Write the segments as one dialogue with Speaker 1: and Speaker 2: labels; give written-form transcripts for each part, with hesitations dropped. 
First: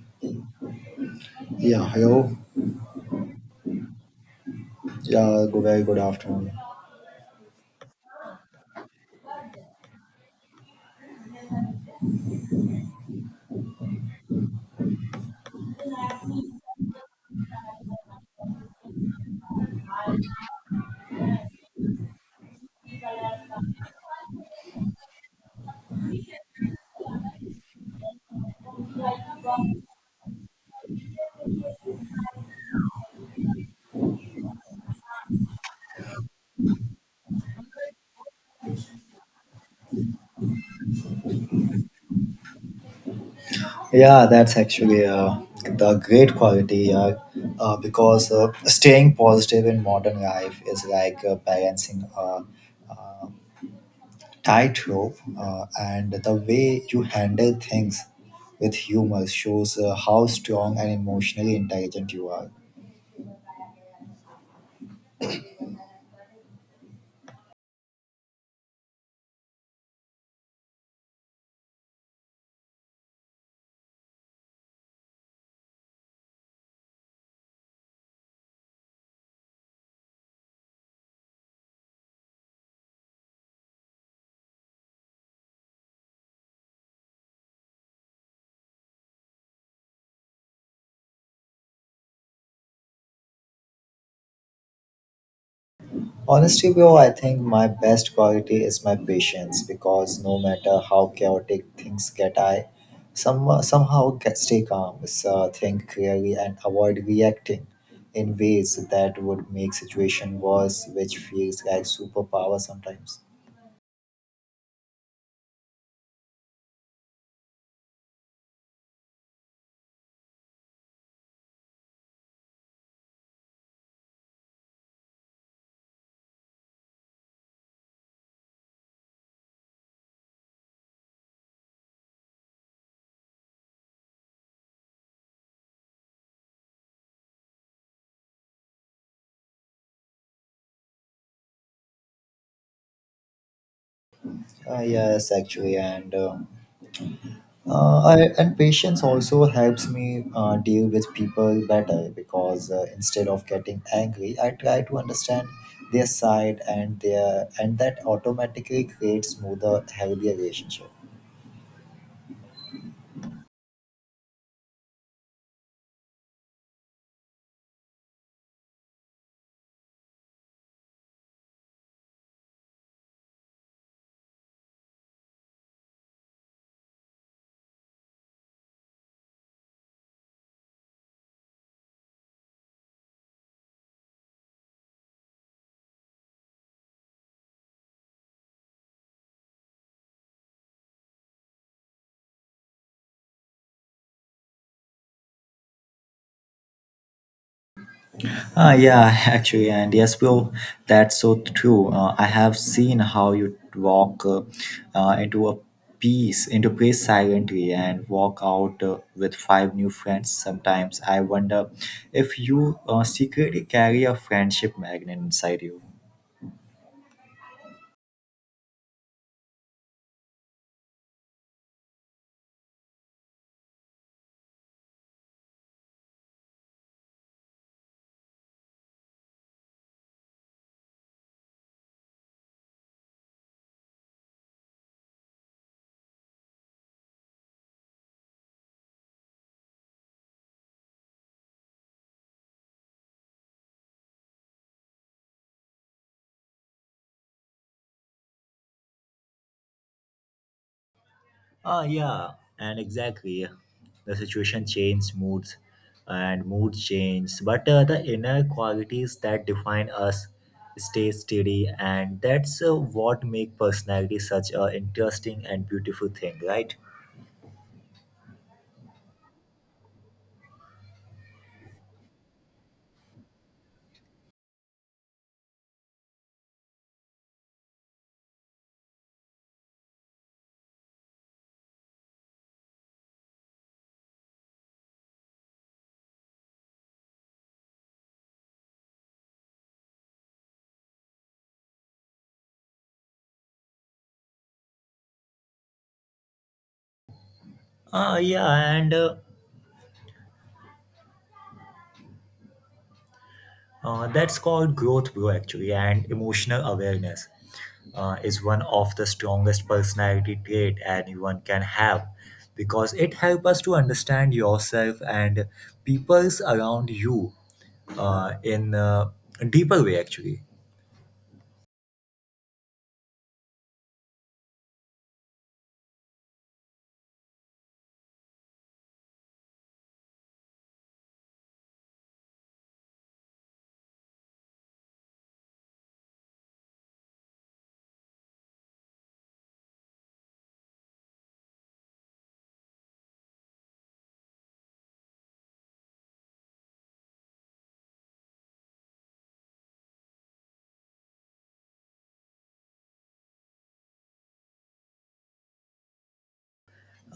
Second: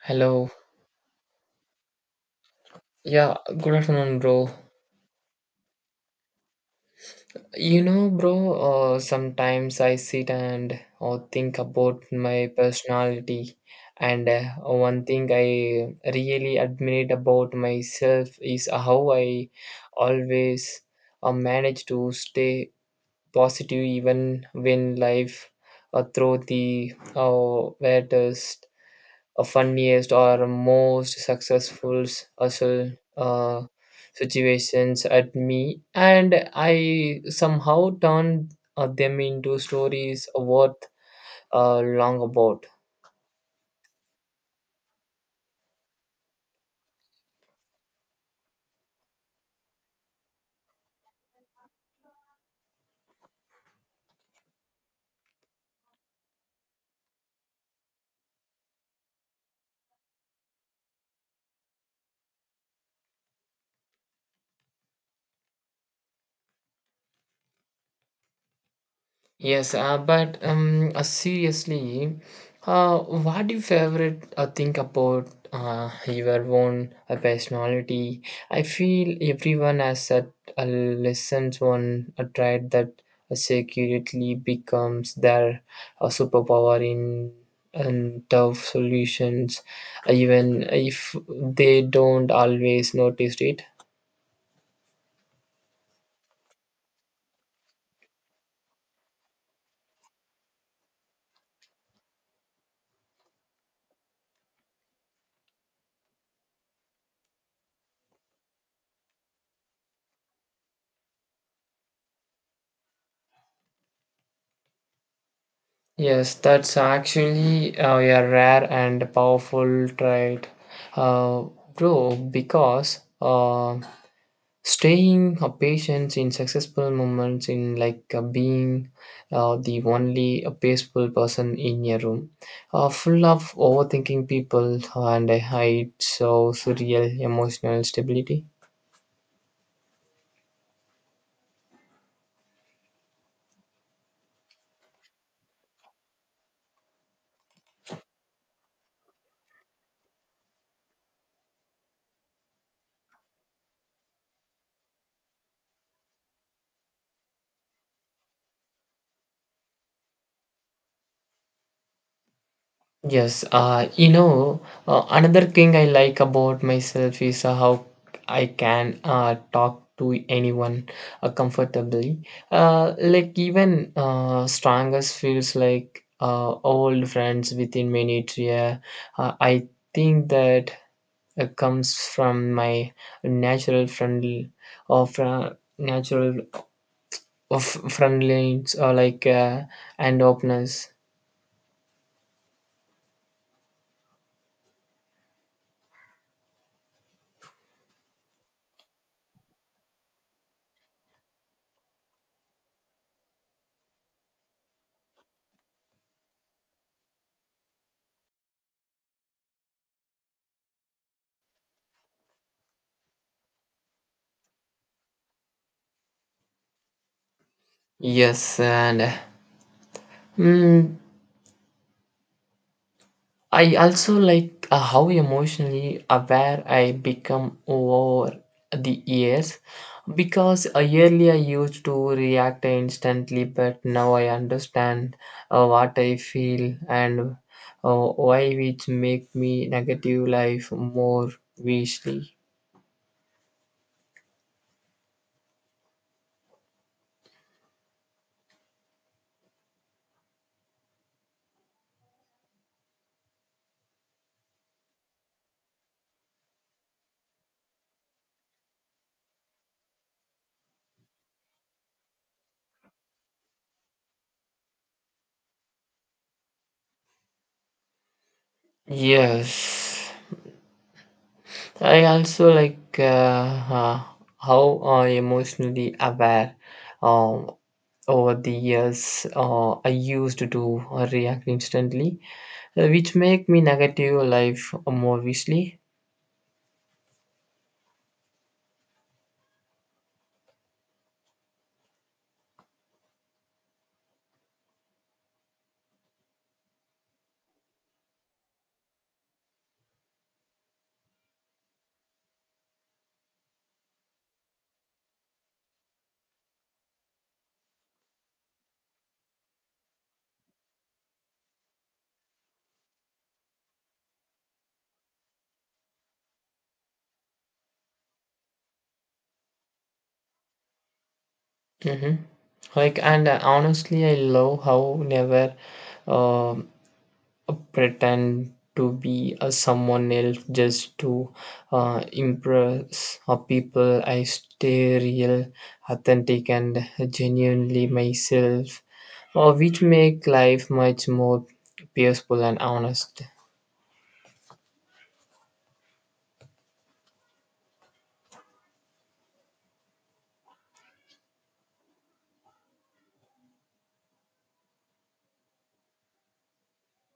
Speaker 1: Hello.
Speaker 2: Yeah, hello.
Speaker 1: Yeah, good afternoon, bro.
Speaker 2: Yeah, good, very good afternoon.
Speaker 1: You know, bro, sometimes I sit and think about my personality, and one thing I really admire about myself is how I always manage to stay positive even when life throws the a funniest or most successful hustle situations at me and I somehow turned them into stories worth long about.
Speaker 2: Yeah, that's actually the great quality because staying positive in modern life is like balancing a tightrope, and the way you handle things with humor shows how strong and emotionally intelligent you are.
Speaker 1: Yes, but seriously, what do you favorite think about your own personality? I feel everyone has that lessons one tried that secretly becomes their superpower in and tough solutions, even if they don't always notice it.
Speaker 2: Honestly, bro, I think my best quality is my patience because no matter how chaotic things get, I stay calm, so think clearly, and avoid reacting in ways that would make situation worse, which feels like superpower sometimes.
Speaker 1: Yes, that's actually a rare and powerful trait, uh, bro, because staying a patient in successful moments in like being the only peaceful person in a room, full of overthinking people and a height so surreal emotional stability.
Speaker 2: Yes, actually, and patience also helps me deal with people better because instead of getting angry, I try to understand their side and that automatically creates smoother, healthier relationship.
Speaker 1: Yes, you know, another thing I like about myself is how I can talk to anyone comfortably. Like even strangers feels like old friends within minutes. Yeah, I think that comes from my natural friendly or from natural of friendliness or like and openness.
Speaker 2: Yeah, actually, and yes, well, that's so true. I have seen how you walk into into place silently, and walk out with five new friends. Sometimes I wonder if you secretly carry a friendship magnet inside you.
Speaker 1: Yes, and. Mm, I also like how emotionally aware I become over the years because earlier I used to react instantly, but now I understand what I feel and why it make me negative life more wisely.
Speaker 2: Ah, yeah, and exactly. The situation changes moods, and mood changes, but the inner qualities that define us stay steady, and that's what make personality such a interesting and beautiful thing, right?
Speaker 1: Yes, I also like uh, how emotionally aware. Um, Over the years I used to react instantly which make me negative life more easily.
Speaker 2: Ah, yeah, and that's called growth, bro. Actually, and emotional awareness is one of the strongest personality trait anyone can have because it helps us to understand yourself and peoples around you in a deeper way actually.
Speaker 1: Hmm. Like and honestly I love how never uh, pretend to be a someone else just to impress people, I stay real, authentic and genuinely myself, which make life much more peaceful and honest.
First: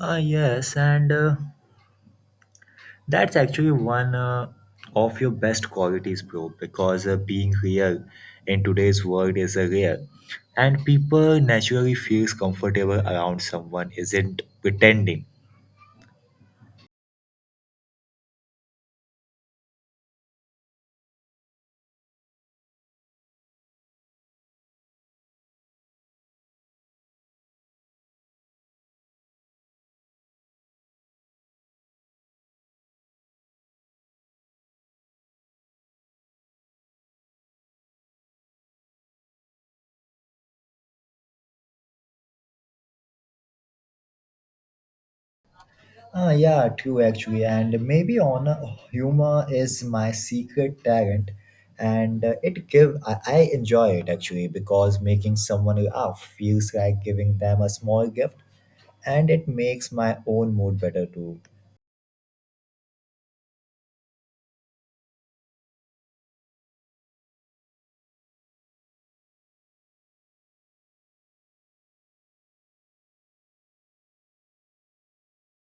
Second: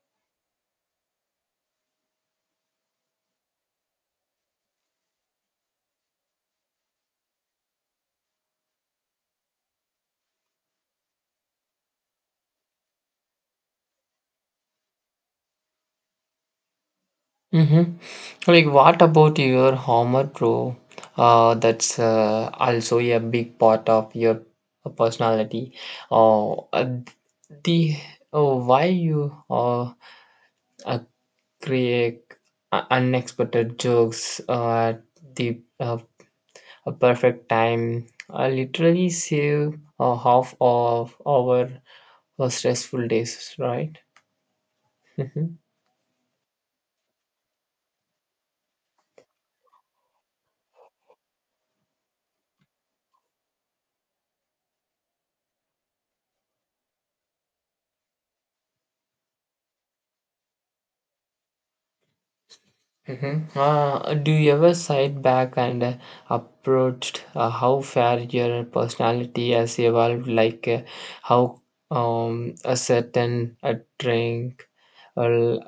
Speaker 2: Yes, and that's actually one of your best qualities bro because being real in today's world is a rare and people naturally feels comfortable around someone isn't pretending.
Speaker 1: Mm-hmm. Like, what about your Homer Pro? That's also a big part of your personality. Uh, uh, the why you uh, create unexpected jokes at the a perfect time. Literally save half of our stressful days, right?
Speaker 2: Ah, yeah, true actually, and maybe on humor is my secret talent, and I enjoy it actually because making someone laugh feels like giving them a small gift, and it makes my own mood better too.
Speaker 1: Mhm. Do you ever sit back and approached how far your personality has evolved, like how a certain a drink or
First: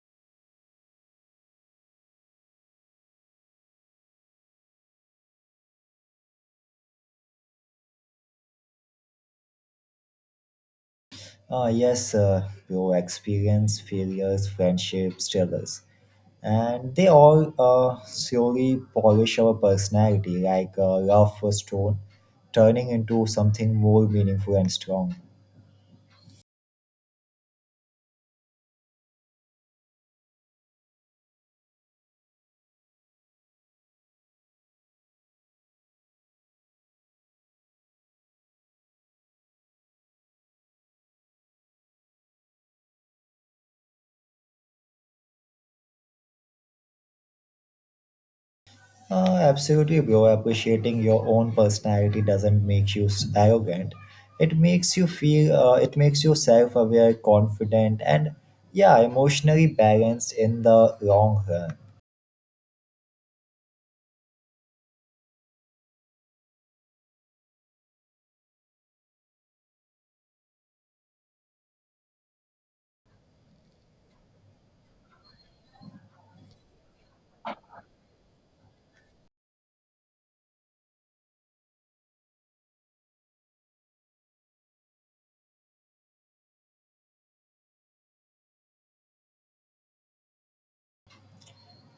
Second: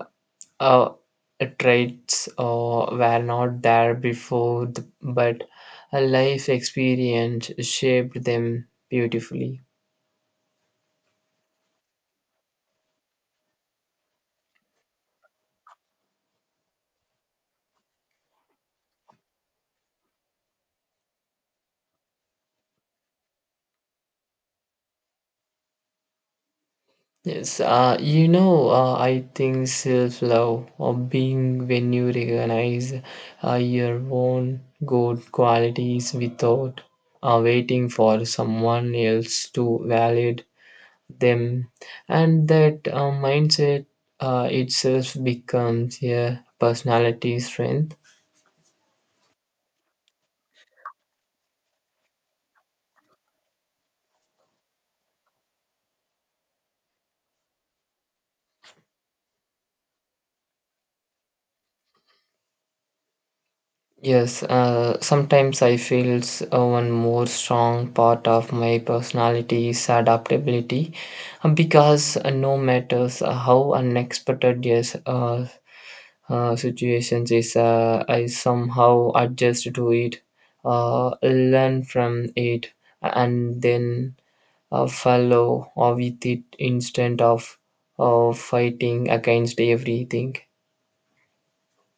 Speaker 1: uh, traits were not there before, the, but a life experience shaped them beautifully?
Speaker 2: Ah, yes, your experience, failures, friendships, struggles, and they all slowly polish our personality like a rough stone, turning into something more meaningful and strong.
Speaker 1: Yes, you know, I think self love or being when you recognize your own good qualities without waiting for someone else to validate them, and that mindset itself becomes a personality strength.
Speaker 2: Absolutely, bro. Appreciating your own personality doesn't make you arrogant. It makes you feel. It makes you self-aware, confident, and yeah, emotionally balanced in the long run.
Speaker 1: Yes, sometimes I feel one more strong part of my personality is adaptability because no matters how unexpected yes, situations is, I somehow adjust to it, learn from it, and then follow with it instead of fighting against everything.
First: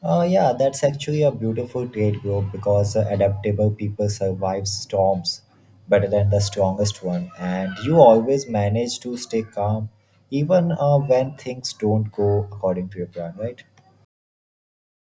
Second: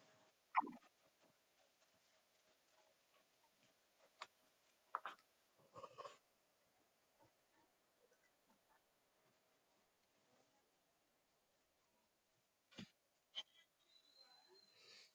Speaker 2: Yeah, that's actually a beautiful trait, bro. Because adaptable people survive storms better than the strongest one, and you always manage to stay calm even when things don't go according to your plan, right?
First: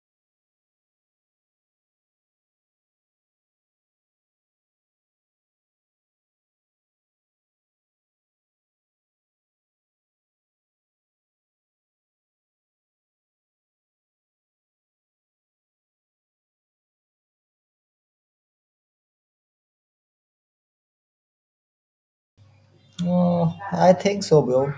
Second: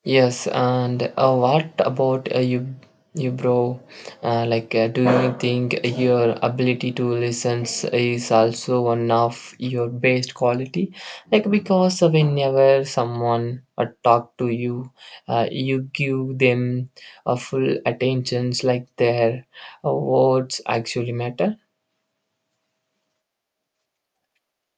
Speaker 1: Yes, and what about you, bro? Like, do you think your ability to listen is also one of your best quality? Like, because whenever someone talk to you, you give them a full attention. Like their words actually matter.
Speaker 2: Uh, I think so, bro.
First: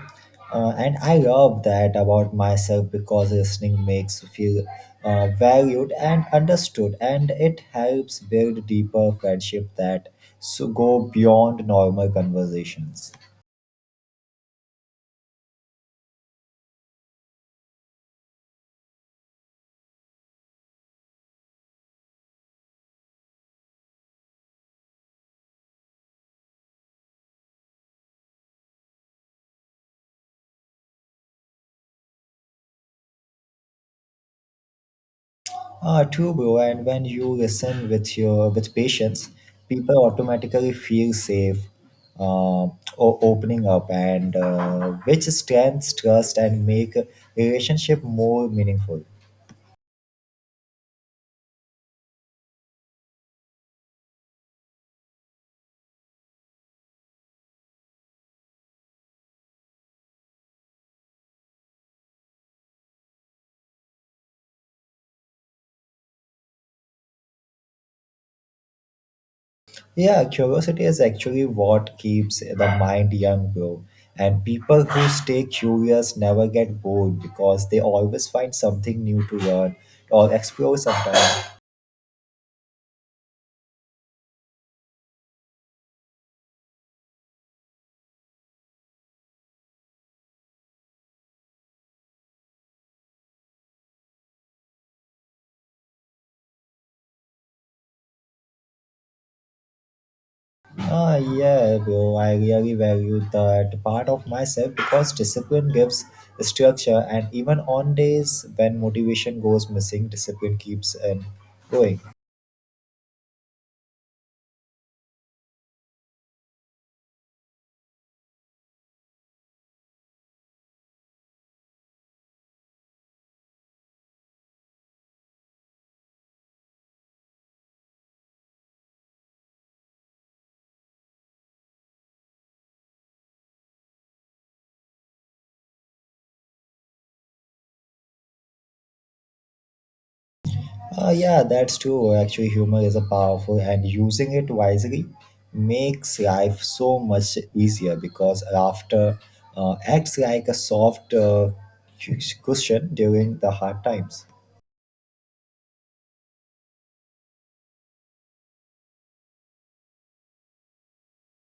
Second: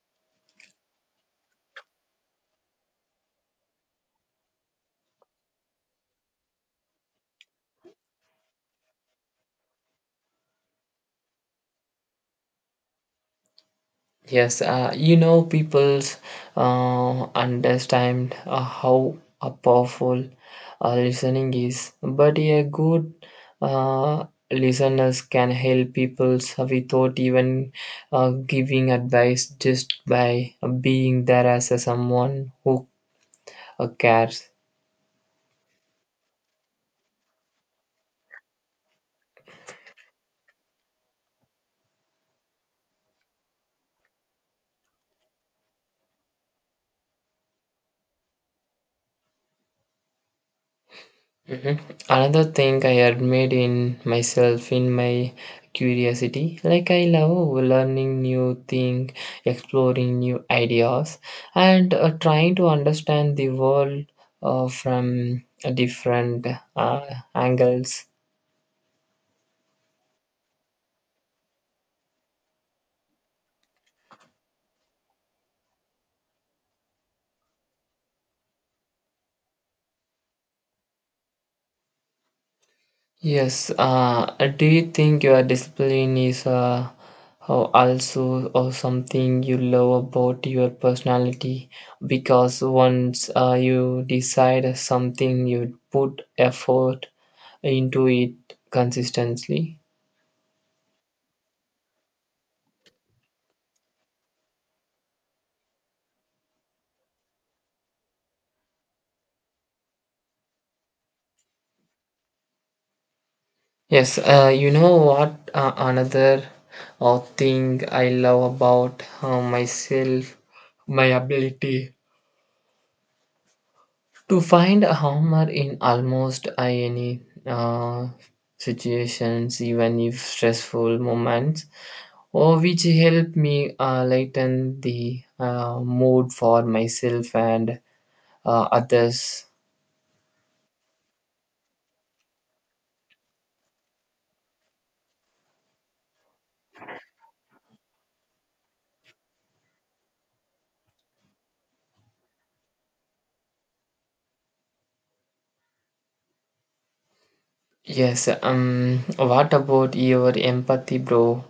Speaker 2: And I love that about myself because listening makes you feel valued and understood, and it helps build deeper friendship that so go beyond normal conversations.
Speaker 1: Yes, you know, people's understand how powerful listening is, but a good uh, listeners can help people without even giving advice just by being there as a someone who cares.
Speaker 2: True, bro. And when you listen with patience, people automatically feel safe, uh, o- opening up, and which strengthens trust and make a relationship more meaningful.
Speaker 1: Mhm. Another thing I admire in myself in my curiosity, like I love learning new things, exploring new ideas, and trying to understand the world from different uh, angles.
Speaker 2: Yeah, curiosity is actually what keeps the mind young, bro. And people who stay curious never get bored because they always find something new to learn or explore sometimes.
Speaker 1: Yes, do you think your discipline is oh, also or something you love about your personality? Because once you decide something, you put effort into it consistently.
Speaker 2: Ah, yeah, bro, I really value that part of myself because discipline gives structure, and even on days when motivation goes missing, discipline keeps and going.
Speaker 1: Yes, you know what? Another thing I love about myself, my ability to find a humor in almost any uh, situations, even if stressful moments, or which help me lighten the mood for myself and others.
Speaker 2: Yeah, that's true. Actually, humor is a powerful, and using it wisely makes life so much easier because laughter acts like a soft cushion during the hard times.
Speaker 1: Yes, what about your empathy, bro?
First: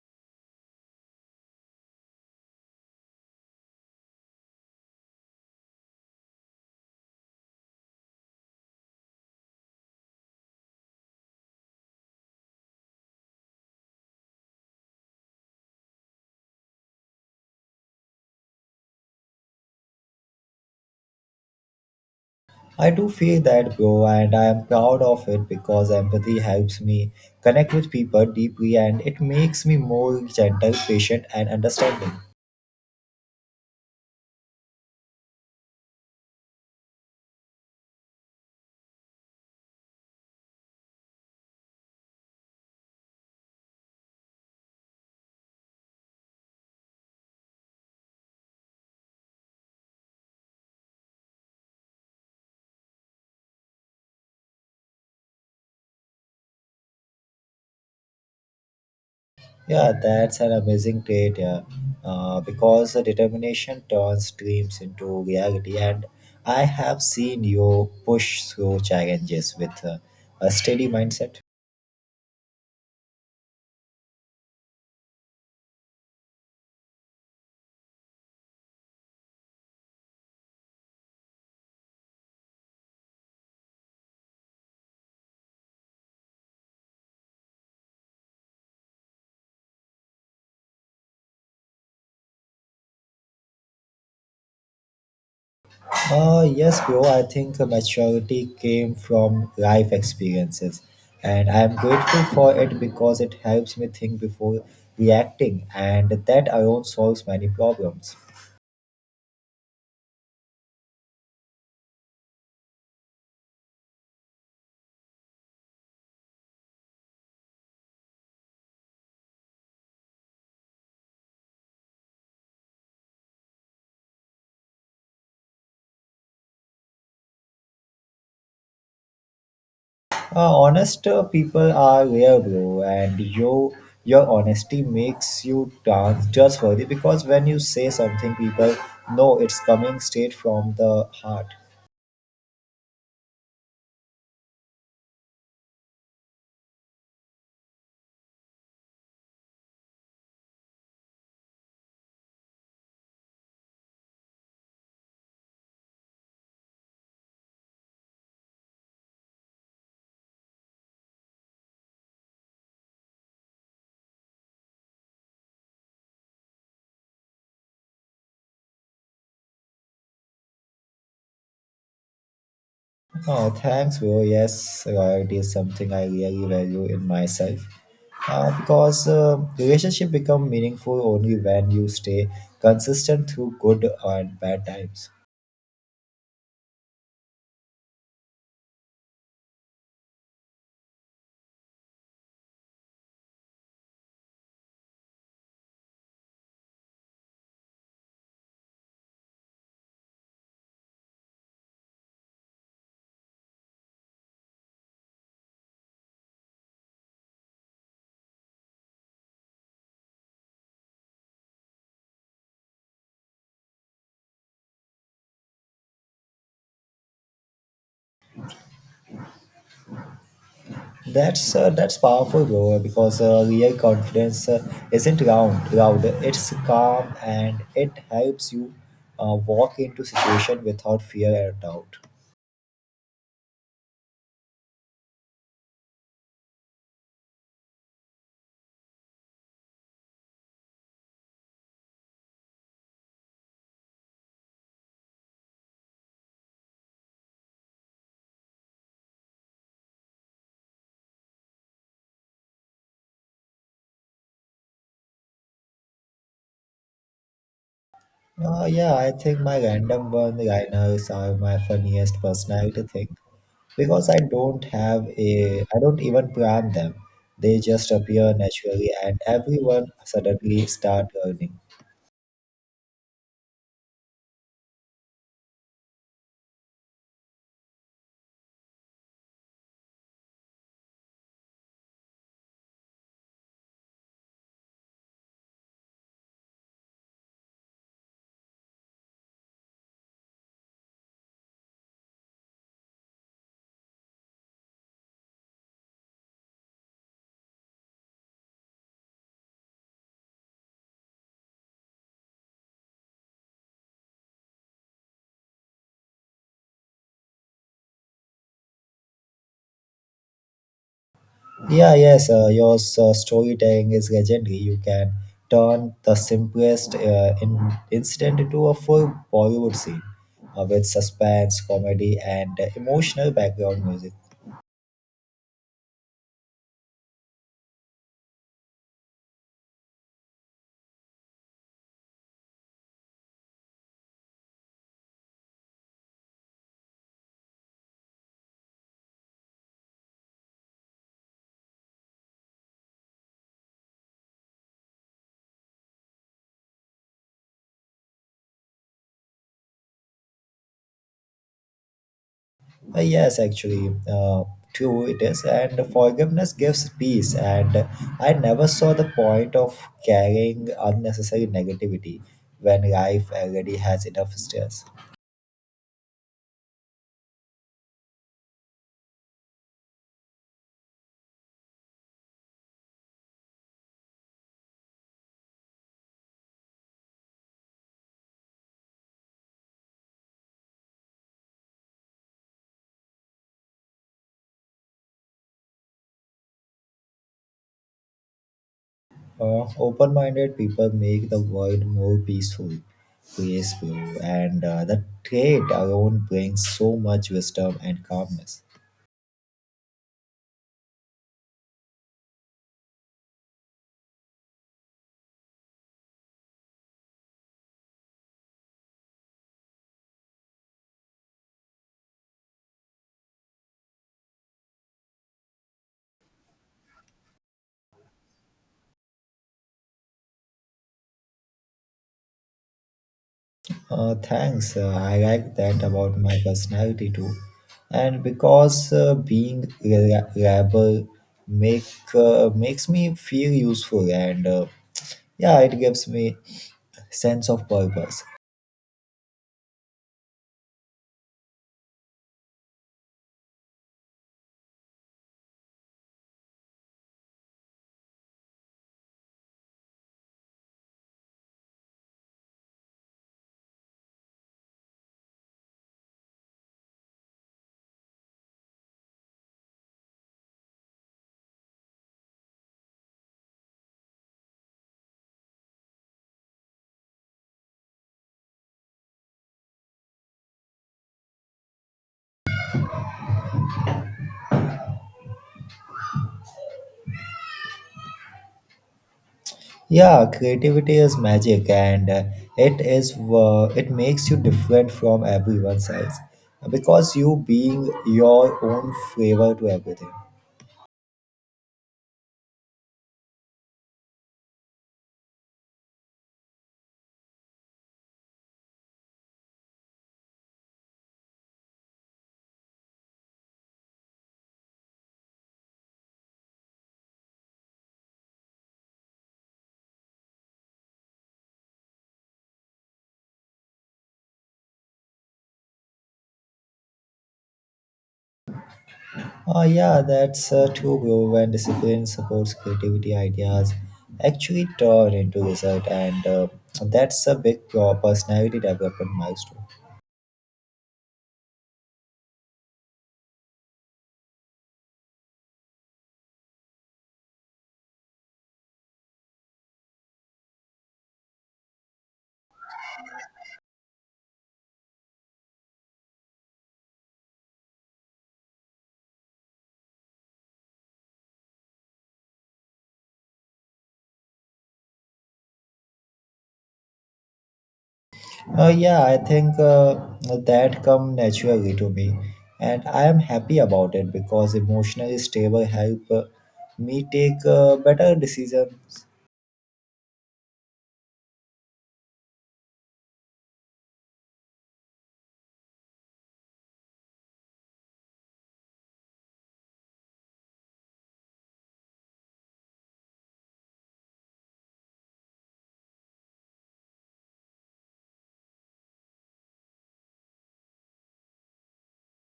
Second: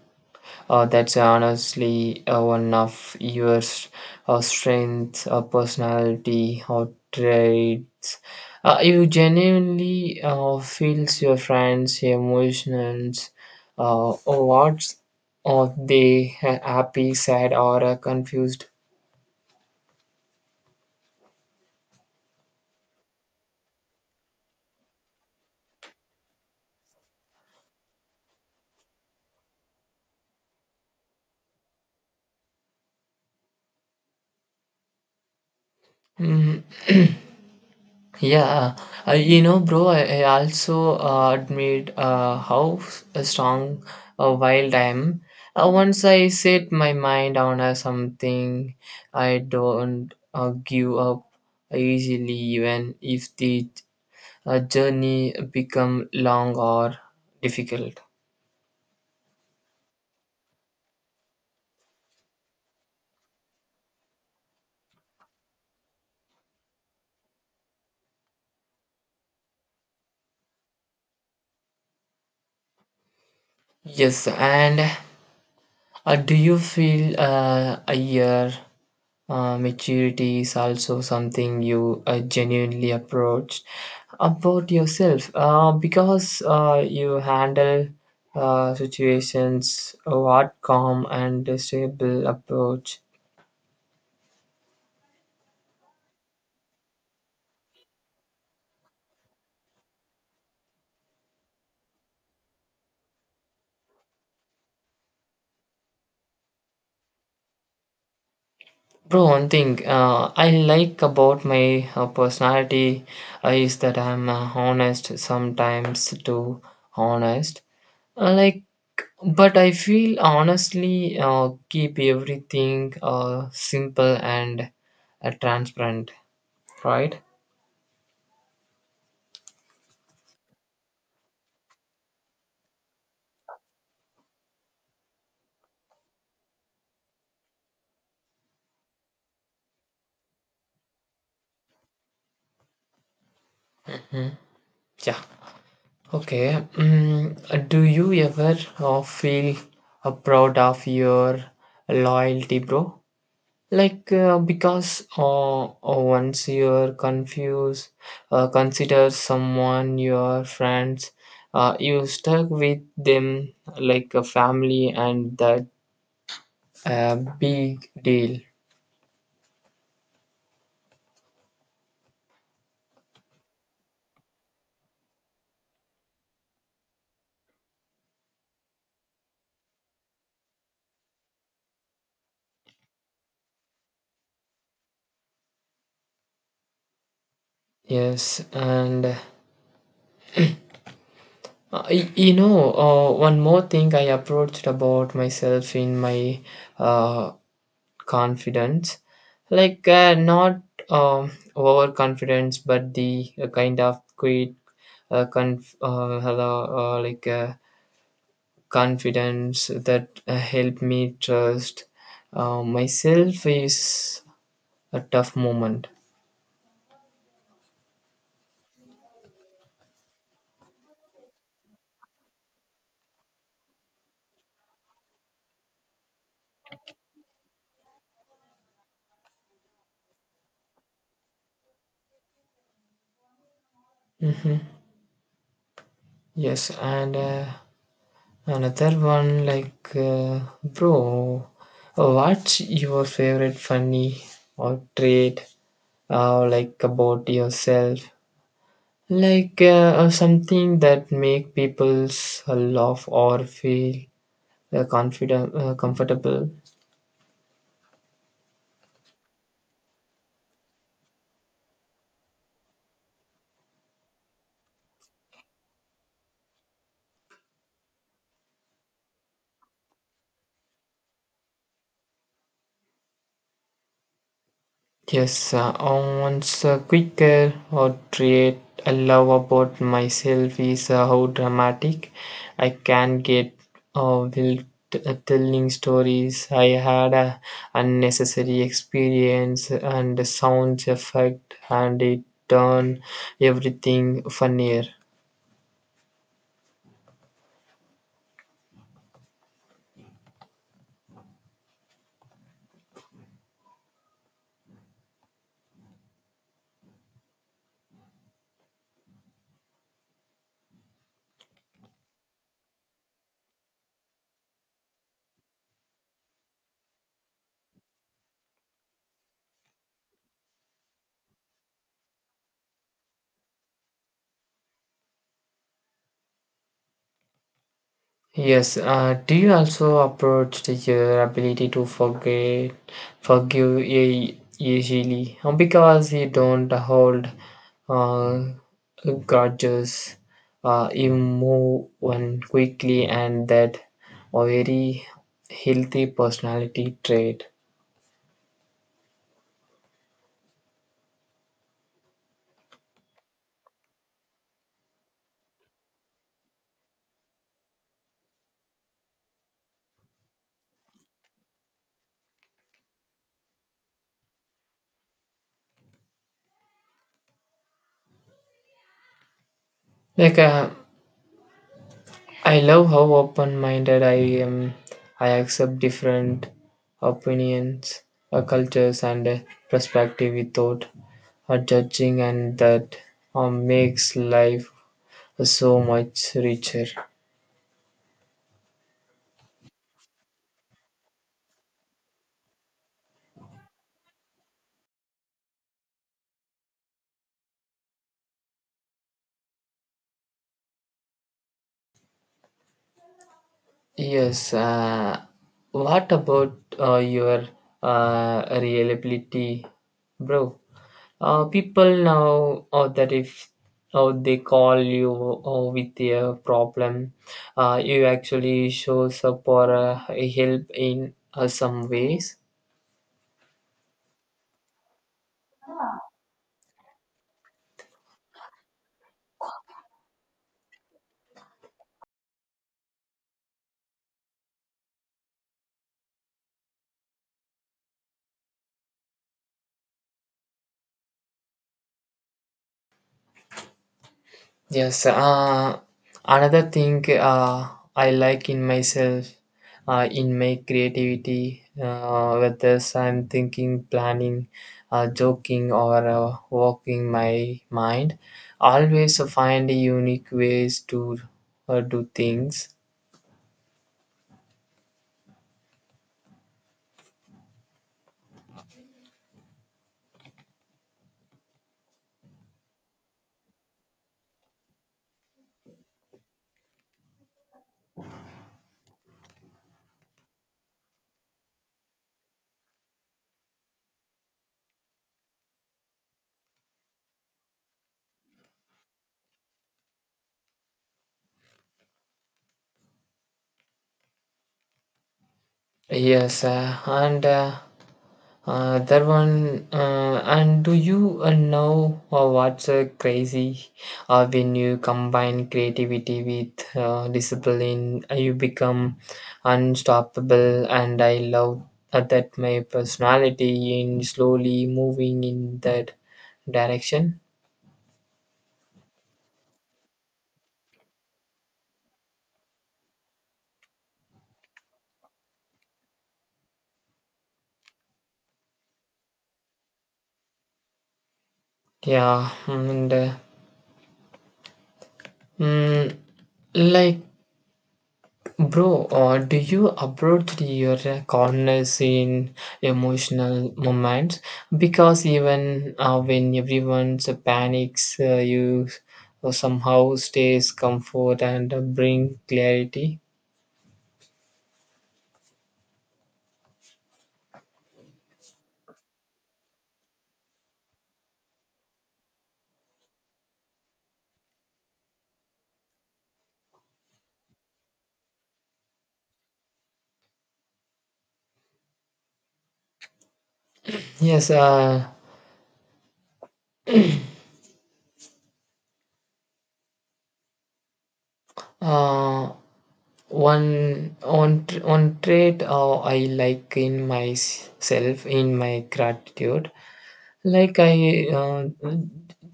Speaker 1: That's honestly one of your strengths, personality, or traits. You genuinely feels your friends' emotions. What's are they happy, sad, or confused?
Speaker 2: I do feel that, bro, and I am proud of it because empathy helps me connect with people deeply and it makes me more gentle, patient, and understanding.
Speaker 1: Mhm. Yeah, you know, bro, I also admit how strong wild I am. Once I set my mind on something, I don't give up easily, even if the journey become long or difficult.
Speaker 2: Yeah, that's an amazing trait. Yeah, because the determination turns dreams into reality, and I have seen you push through challenges with a steady mindset.
Speaker 1: Yes, and do you feel a year? Maturity is also something you genuinely approach about yourself because you handle situations what calm and stable approach.
Speaker 2: Yes, bro. I think maturity came from life experiences, and I am grateful for it because it helps me think before reacting, and that alone solves many problems.
Speaker 1: Bro, one thing I like about my personality is that I'm honest, sometimes too honest. Like, but I feel honestly keep everything simple and transparent, right?
Speaker 2: Honest people are rare, bro, and your honesty makes you dance just worthy because when you say something, people know it's coming straight from the heart.
Speaker 1: Mhm. Yeah, okay. mm, do you ever feel proud of your loyalty, bro? Like because once you're confused consider someone your friends, you stuck with them like a family, and that a big deal.
Speaker 2: Oh, thanks, bro. Yes, loyalty is something I really value in myself. Because relationship become meaningful only when you stay consistent through good and bad times.
Speaker 1: Yes, and you know, one more thing I approached about myself in my uh, confidence, like not um, overconfidence, but the kind of great hello, like confidence that help me trust myself is a tough moment.
Speaker 2: That's powerful, bro. Because real confidence isn't round, loud. It's calm, and it helps you walk into situation without fear and doubt.
Speaker 1: Hmm. Yes, and. Another one, like, bro, what's your favorite funny or trait like about yourself? Like something that make people laugh or feel confident, comfortable.
Speaker 2: Yeah, I think my random one-liners are my funniest personality thing because I don't even plan them. They just appear naturally, and everyone suddenly start learning.
Speaker 1: Yes, once a quick portrait I love about myself is how dramatic I can get uh, while t- telling stories. I had a unnecessary experience and the sound effect, and it turned everything funnier.
Speaker 2: Yeah, yes, your storytelling is legendary. You can turn the simplest incident into a full Bollywood scene with suspense, comedy, and emotional background music.
Speaker 1: Yes, do you also approach the, your ability to forget, forgive easily? Because you don't hold uh, grudges, you move on quickly, and that a very healthy personality trait.
Speaker 2: Yes, actually, true it is. And forgiveness gives peace. And I never saw the point of carrying unnecessary negativity when life already has enough stress.
Speaker 1: Like I love how open minded I am. I accept different opinions, cultures, and perspective without judging, and that makes life so much richer.
Speaker 2: Open minded people make the world more peaceful, graceful, and that trait alone brings so much wisdom and calmness.
Speaker 1: Yes. What about your reliability, bro? People now that if they call you with a problem, you actually shows up or help in some ways.
Speaker 2: Thanks, I like that about my personality too. And because rebel make, makes me feel useful and yeah, it gives me sense of purpose.
Speaker 1: Yes, another thing I like in myself, in my creativity, whether I'm thinking, planning, joking, or working my mind, always find unique ways to do things.
Speaker 2: Yeah, creativity is magic, and it makes you different from everyone else because you being your own flavor to everything.
Speaker 1: Yes, and that one, and do you know what's crazy? When you combine creativity with discipline, you become unstoppable. And I love that my personality in slowly moving in that direction.
Speaker 2: Oh yeah, that's true, bro. When discipline supports creativity, ideas actually turn into result, and that's a big personality development milestone.
Speaker 1: Yeah, and mm, like, bro, do you approach your corners in emotional moments? Because even when everyone panics, you somehow stays comfort and bring clarity.
Speaker 2: Yeah, I think that come naturally to me, and I am happy about it because emotionally stable help me take better decisions.
Speaker 1: Yes, uh, one trait I like in myself in my gratitude. Like I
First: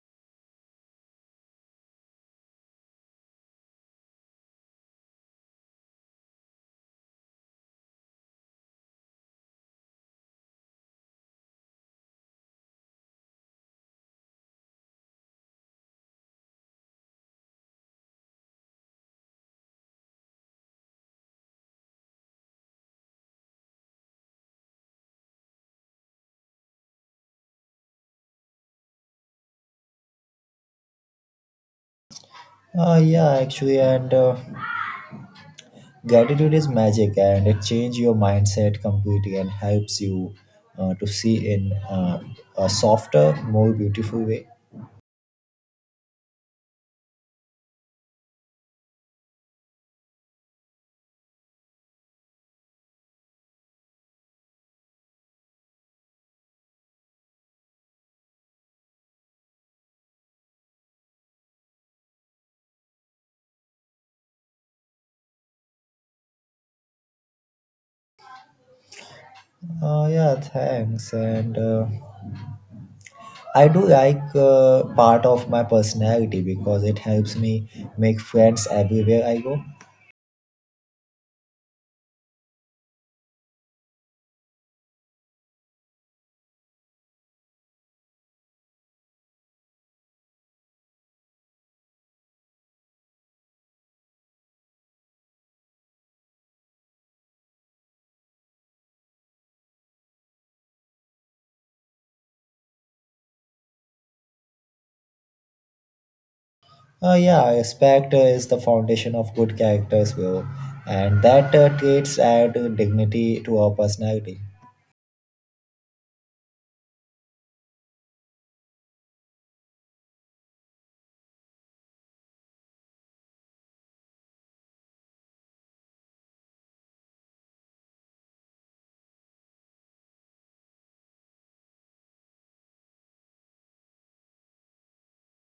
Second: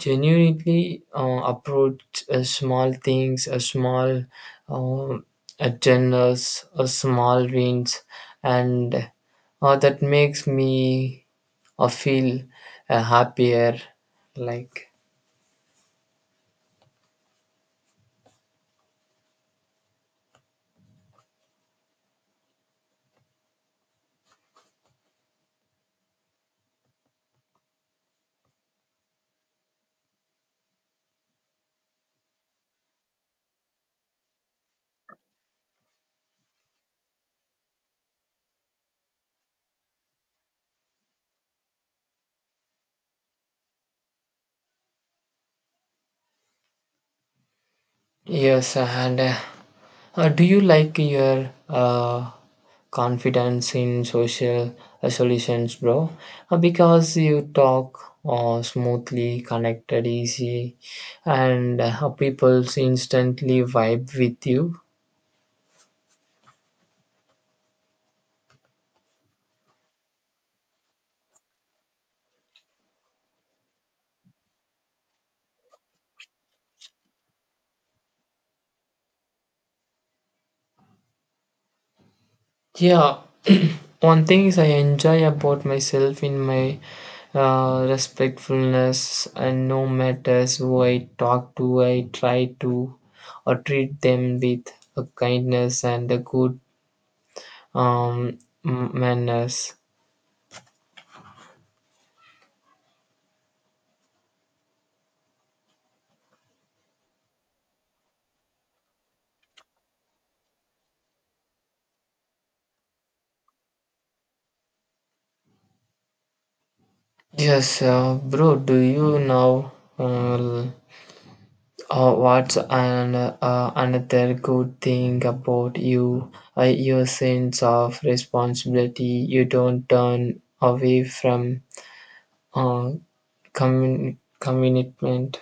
Speaker 1: genuinely approach small things, a small uh, agendas, a small wins, and that makes me feel happier. Like.
Speaker 2: Yeah, actually, and gratitude is magic, and it changes your mindset completely and helps you to see in a softer, more beautiful way.
Speaker 1: Yes, and do you like your confidence in social solutions, bro? Because you talk smoothly, connected, easy, and people instantly vibe with you.
Speaker 2: Yeah, thanks, and. I do like part of my personality because it helps me make friends everywhere I go.
Speaker 1: Yeah, one thing is I enjoy about myself in my respectfulness, and no matters who I talk to, I try to or treat them with a kindness and a good um, manners.
Speaker 2: Yeah, respect is the foundation of good characters, bro, and that traits add dignity to our personality.
Speaker 1: Yes, bro. Do you know uh, what's an another good thing about you? Your sense of responsibility. You don't turn away from on commitment.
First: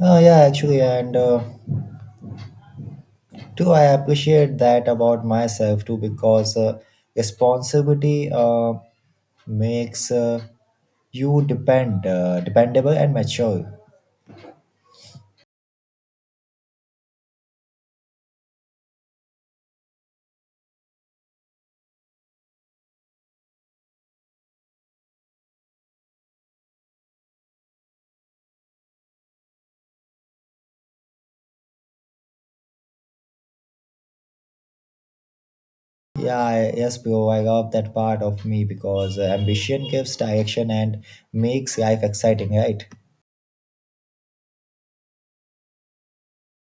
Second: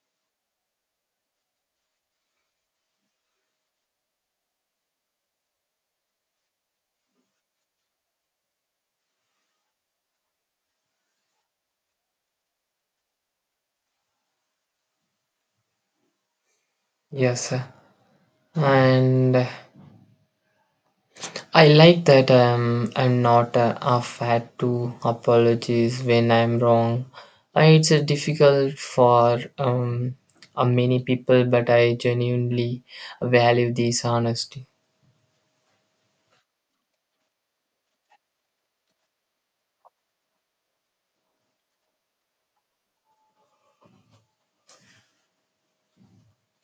Speaker 2: Yeah, actually, and too, I appreciate that about myself too because responsibility makes you dependable and mature.
Speaker 1: Yes, sir. And I like that I'm not afraid to apologize when I'm wrong. It's difficult for many people, but I genuinely value this honesty.
Speaker 2: Yeah, yes, bro. I love that part of me because ambition gives direction and makes life exciting, right?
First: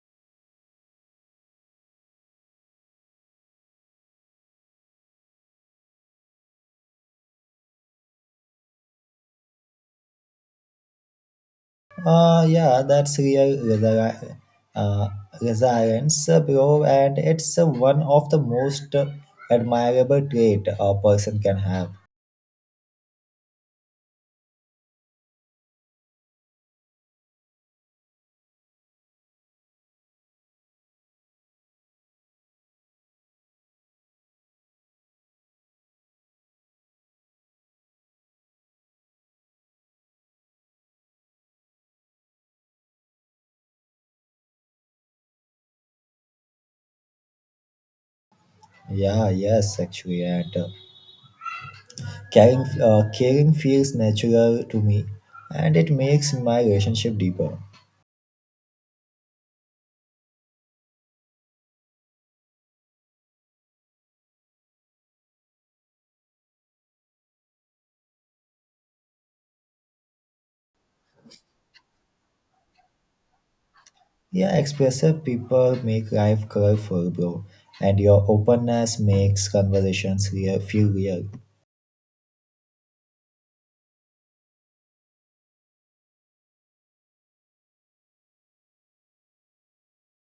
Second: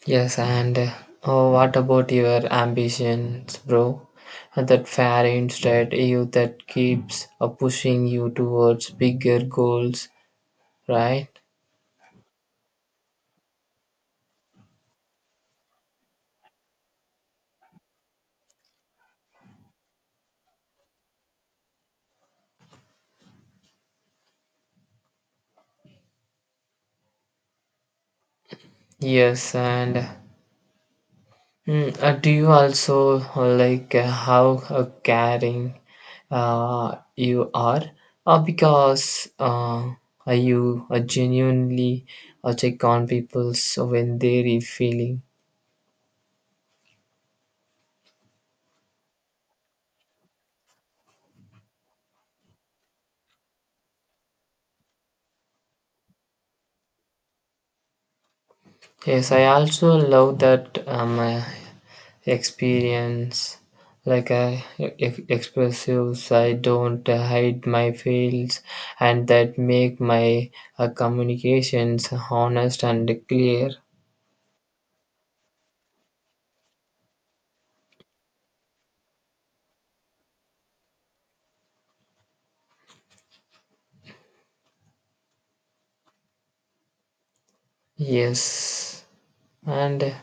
Speaker 1: Yes, and oh, what about your ambitions, bro? That fair instead you that keeps pushing you towards bigger goals, right?
Speaker 2: Yeah, that's real uh, resilience, bro. And it's one of the most admirable trait a person can have.
Speaker 1: Yes, and do you also like how caring you are? Because you genuinely check on people so when they're feeling.
Speaker 2: Yeah, yes, actually, and caring feels natural to me, and it makes my relationship deeper.
Speaker 1: Yes, I also love that experience. Like I expressive, I don't hide my feelings, and that make my communications honest and clear.
Speaker 2: Yeah, expressive people make life colorful, bro. And your openness makes conversations feel real.
Speaker 1: Yes. And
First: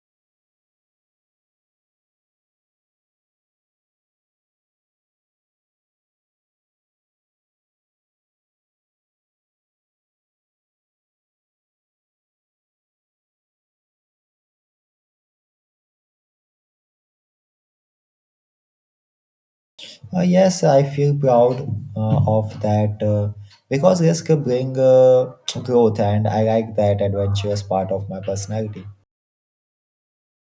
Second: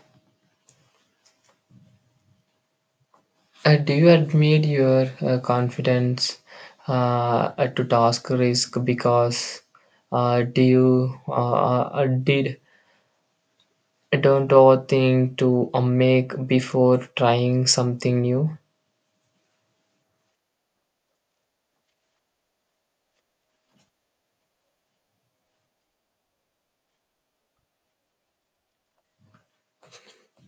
Speaker 1: do you admit your confidence to task risk because do you did don't overthink to make before trying something new?
Speaker 2: Yes, I feel proud of that because risk bring growth, and I like that adventurous part of my personality.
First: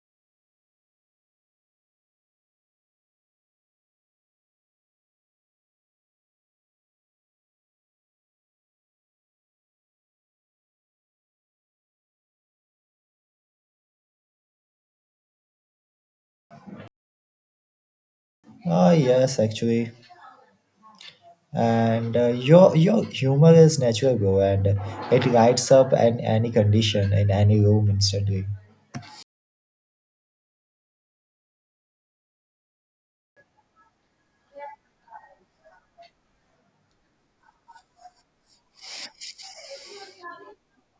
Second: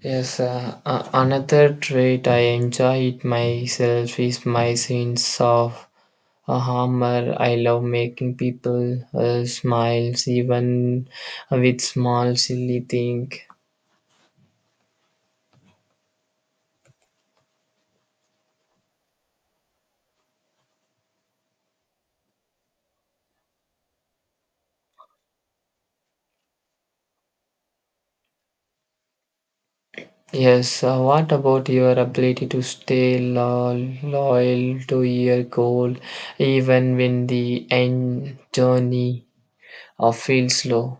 Speaker 1: Yes, another trait I enjoy it myself is my sense of humor. I love making people smiles even with small silly thing.
Speaker 2: Yes, actually, and your humor is natural, bro, and it lights up any condition in any room instantly.
Speaker 1: Yes, what about your ability to stay loyal to your goal even when the end journey feels slow?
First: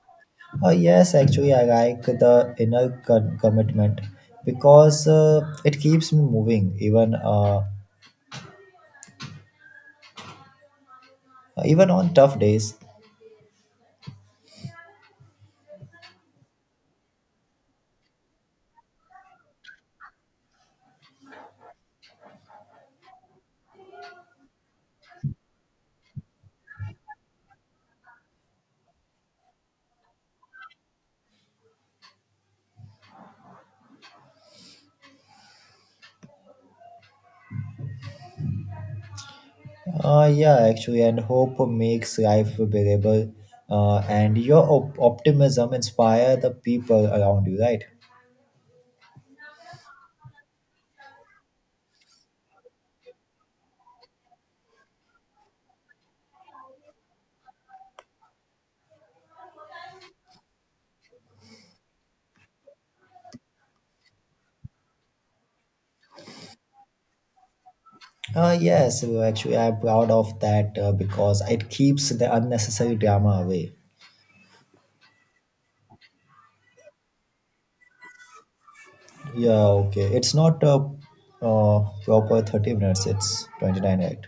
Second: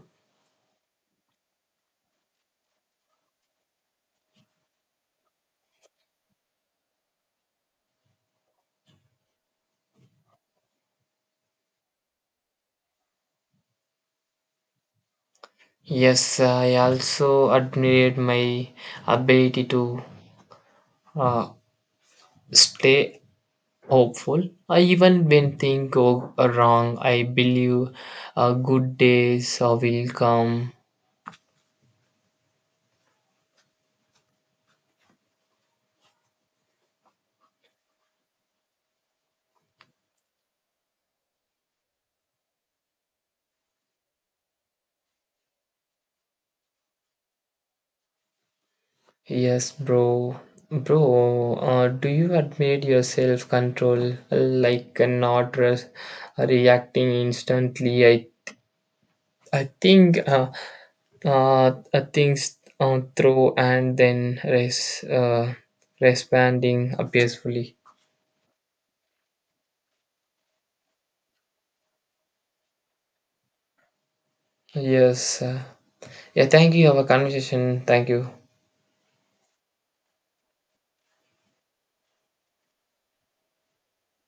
Speaker 2: Yes, actually, I like the inner commitment because it keeps me moving even on tough days.
Speaker 1: Yes, I also admired my ability to uh, stay hopeful. Even when things go wrong, I believe good days will come.
Speaker 2: Yeah, actually, and hope makes life bearable, and your optimism inspire the people around you, right?
Speaker 1: Yes, bro. Bro, do you admit your self control like not reacting instantly? I think things through and then responding peacefully.
Speaker 2: Yes, well, actually, I'm proud of that because it keeps the unnecessary drama away.
Speaker 1: Yes. Yeah, thank you. Our conversation. Thank you.
Speaker 2: Yeah, okay, it's not a proper 30 minutes; it's 29, right?